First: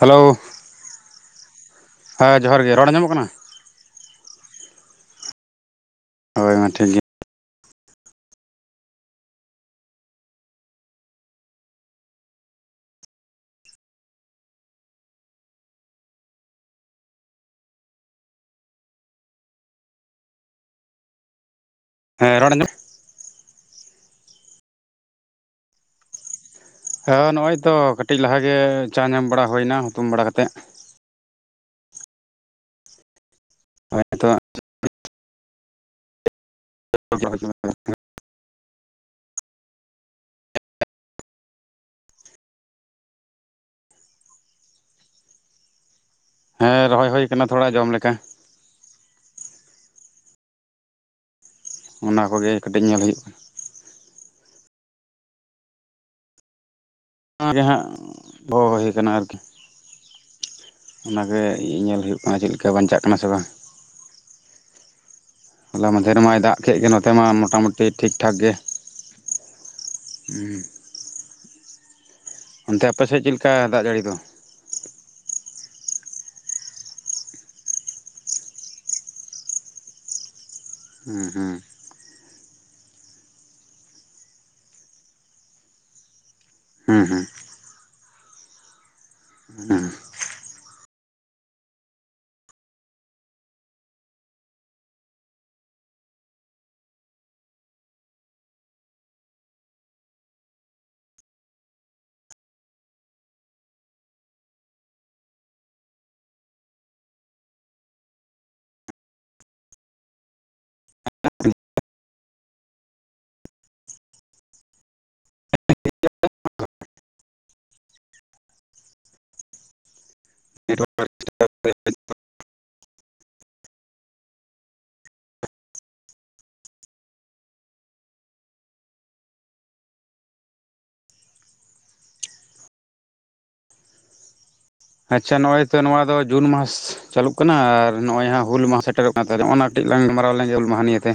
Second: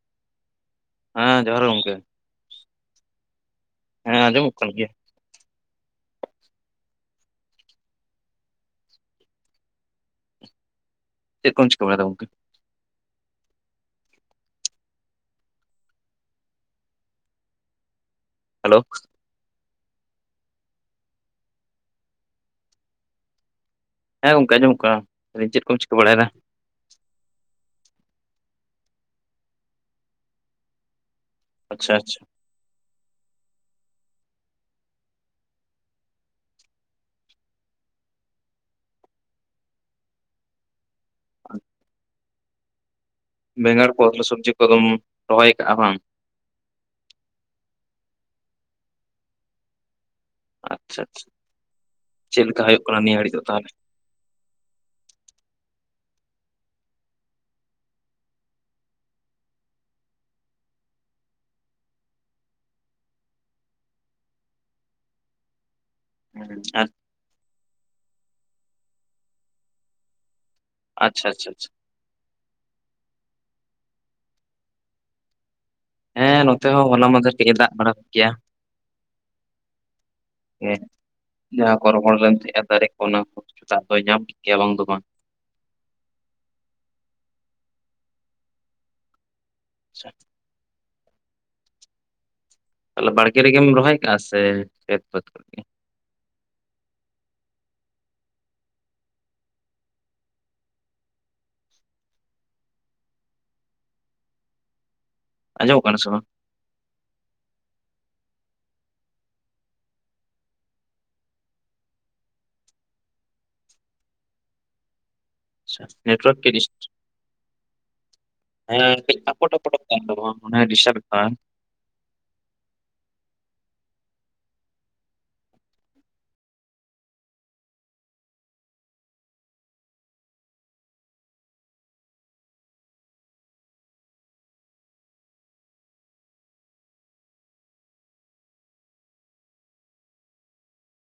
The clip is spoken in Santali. ᱦᱮᱞᱳᱣ ᱦᱮᱸ ᱡᱚᱦᱟᱨ ᱜᱮ ᱜᱚᱝᱠᱮ᱾ ᱦᱮᱸ ᱡᱚᱦᱟᱨ ᱜᱮ ᱨᱚᱲ ᱟᱸᱡᱚᱢᱚᱜ ᱠᱟᱱᱟ? ᱦᱮᱸ ᱟᱸᱡᱚᱢᱚᱜ ᱠᱟᱱ ᱜᱮᱭᱟ᱾ ᱦᱳᱭ ᱢᱟ ᱴᱷᱤᱠ ᱜᱮᱭᱟ᱾ ᱪᱮᱫ ᱠᱚᱢ ᱪᱤᱠᱟᱹ ᱵᱟᱲᱟᱭ ᱫᱟ ᱜᱚᱝᱠᱮ? ᱦᱮᱞᱳᱼᱼ ᱦᱮᱸ ᱨᱚᱲ ᱟᱸᱡᱚᱢᱼᱼ ᱦᱮᱸ ᱜᱚᱝᱠᱮ ᱟᱸᱡᱚᱢᱚᱜ ᱠᱟᱱᱟ ᱪᱮᱫ ᱠᱚᱢ ᱪᱤᱠᱟᱹ ᱵᱟᱲᱟᱭᱮᱫᱟ? ᱦᱳᱭ ᱱᱚᱜ ᱚᱭ ᱛᱚ ᱠᱟᱹᱴᱤᱡ ᱞᱟᱦᱟ ᱜᱮ ᱪᱟ ᱧᱟᱢ ᱵᱟᱲᱟ ᱦᱩᱭᱱᱟ ᱦᱩᱛᱩᱢ ᱵᱟᱲᱟ ᱠᱟᱛᱮᱜ᱾ ᱟᱪᱪᱷᱟ-ᱟᱪᱪᱷᱟᱼᱼ ᱦᱳᱭ ᱟᱫᱚᱜᱼᱼ [unintelligible] [unintelligible] ᱵᱮᱸᱜᱟᱲ ᱠᱚ ᱟᱞᱩ ᱥᱚᱵᱽᱡᱤ ᱠᱚᱫᱚᱢ ᱨᱚᱦᱚᱭ ᱟᱠᱟᱜ-ᱟ ᱵᱟᱝ? ᱦᱮᱸ ᱨᱚᱦᱚᱭ ᱦᱩᱭ ᱠᱟᱱᱟ ᱛᱷᱚᱲᱟ ᱡᱚᱢ ᱞᱮᱠᱟ᱾ ᱟᱪᱪᱷᱟ-ᱟᱪᱪᱷᱟ ᱚᱱᱟ ᱪᱮᱫ ᱠᱚᱜᱮ ᱞᱮᱠᱟ ᱦᱩᱭᱩᱜ ᱠᱟᱹᱴᱤᱡ ᱠᱟᱱᱟ ᱧᱮᱞ ᱱᱤᱭᱟᱹ ᱜᱷᱟᱹᱲᱤᱡ ᱫᱚ ᱛᱟᱦᱚᱞᱮ? [inaudible] ᱜᱮ ᱦᱟᱸᱜ [inaudible] ᱦᱩᱭ ᱠᱟᱱᱟ ᱟᱨᱠᱤ᱾ ᱚᱱᱟᱜᱮ ᱤ ᱧᱮᱞ ᱦᱩᱭᱩᱜ ᱠᱟᱱᱟ ᱪᱮᱫ ᱞᱮᱠᱟ ᱵᱟᱧᱪᱟᱜ ᱠᱟᱱᱟ ᱥᱮ ᱵᱟᱝ? [inaudible] ᱦᱚᱞᱟ ᱢᱟᱫᱷᱮᱨ ᱢᱟᱭ ᱫᱟᱜ ᱠᱮᱫ ᱜᱮ ᱱᱚᱛᱼᱼ ᱱᱚᱱᱛᱮ ᱢᱟ ᱢᱚᱴᱟ-ᱢᱩᱴᱤ ᱴᱷᱤᱠ-ᱴᱷᱟᱠ ᱜᱮ ᱦᱩᱸ ᱟᱪᱪᱷᱟ ᱪᱷᱟ-ᱪᱷᱟ ᱚᱱᱛᱮ ᱟᱯᱮᱥᱮᱫ ᱪᱮᱫ ᱞᱮᱠᱟ ᱫᱟᱜ ᱡᱟᱹᱲᱤ ᱫᱚ? ᱦᱮᱸ ᱱᱚᱛᱮ ᱦᱚᱸ ᱦᱚᱱᱟ ᱢᱟᱫᱷᱮᱨ ᱠᱟᱹᱡ ᱮ ᱫᱟᱜ ᱵᱟᱲᱟ ᱠᱮᱭᱟ᱾ ᱦᱩᱸ ᱦᱩᱸ ᱡᱟᱦᱟᱸ ᱨᱚᱦᱚᱲ ᱞᱮᱱ ᱛᱟᱦᱮᱸᱜ ᱟ ᱫᱟᱨᱮ ᱠᱚ ᱚᱱᱟ ᱠᱚ ᱥᱮᱛᱟᱜ ᱫᱚᱭ ᱧᱟᱢ ᱠᱮᱫ ᱜᱮᱭᱟ ᱵᱟᱝ ᱫᱚ ᱵᱟᱝ᱾ ᱦᱩᱸ-ᱦᱩᱸ ᱦᱩᱸ ᱟᱪᱪᱷᱟ ᱛᱟᱦᱚᱞᱮ ᱵᱟᱲᱜᱮ ᱨᱮᱜᱮᱢ ᱨᱚᱦᱚᱭ ᱠᱟᱜ-ᱟ ᱥᱮ ᱠᱷᱮᱛ ᱵᱟᱹᱛ ᱠᱚᱨᱮ ᱜᱮ? ᱟᱸᱡᱚᱢᱚᱜ ᱠᱟᱱᱟ ᱥᱮ ᱵᱟᱝ? [inaudible] ᱟᱪᱪᱷᱟ ᱱᱮᱴᱚᱣᱟᱨᱠ ᱮ ᱰᱤᱥᱼᱼ ᱦᱮᱸ ᱠᱟᱹᱴᱤᱡ ᱟᱠᱚᱴ ᱟᱠᱚᱴ-ᱚᱜ ᱠᱟᱱ ᱫᱚ ᱚᱱᱟᱭ ᱰᱤᱥᱴᱟᱵ ᱮᱫᱟ᱾ [unintelligible] ᱟᱪᱪᱷᱟ ᱱᱚᱜᱼᱚᱭ ᱛᱚ ᱱᱚᱣᱟ ᱫᱚ ᱡᱩᱱ ᱢᱟᱥ ᱪᱟᱹᱞᱩᱜ ᱠᱟᱱᱟ ᱟᱨ ᱱᱚᱜᱼᱚᱭ ᱦᱟᱸᱜ ᱦᱩᱞ ᱢᱟᱦᱟ ᱥᱮᱴᱮᱨᱚᱜ ᱠᱟ ᱢᱟ ᱛᱟᱦᱞᱮ ᱱᱚᱼ ᱚᱱᱟ ᱱᱟᱴᱤᱡ ᱞᱟᱝ ᱜᱟᱞ ᱢᱟᱨᱟᱣᱟᱞᱮᱱ ᱡᱮ ᱦᱩᱞ ᱢᱟᱦᱟ ᱱᱤᱭᱟᱹ ᱛᱮ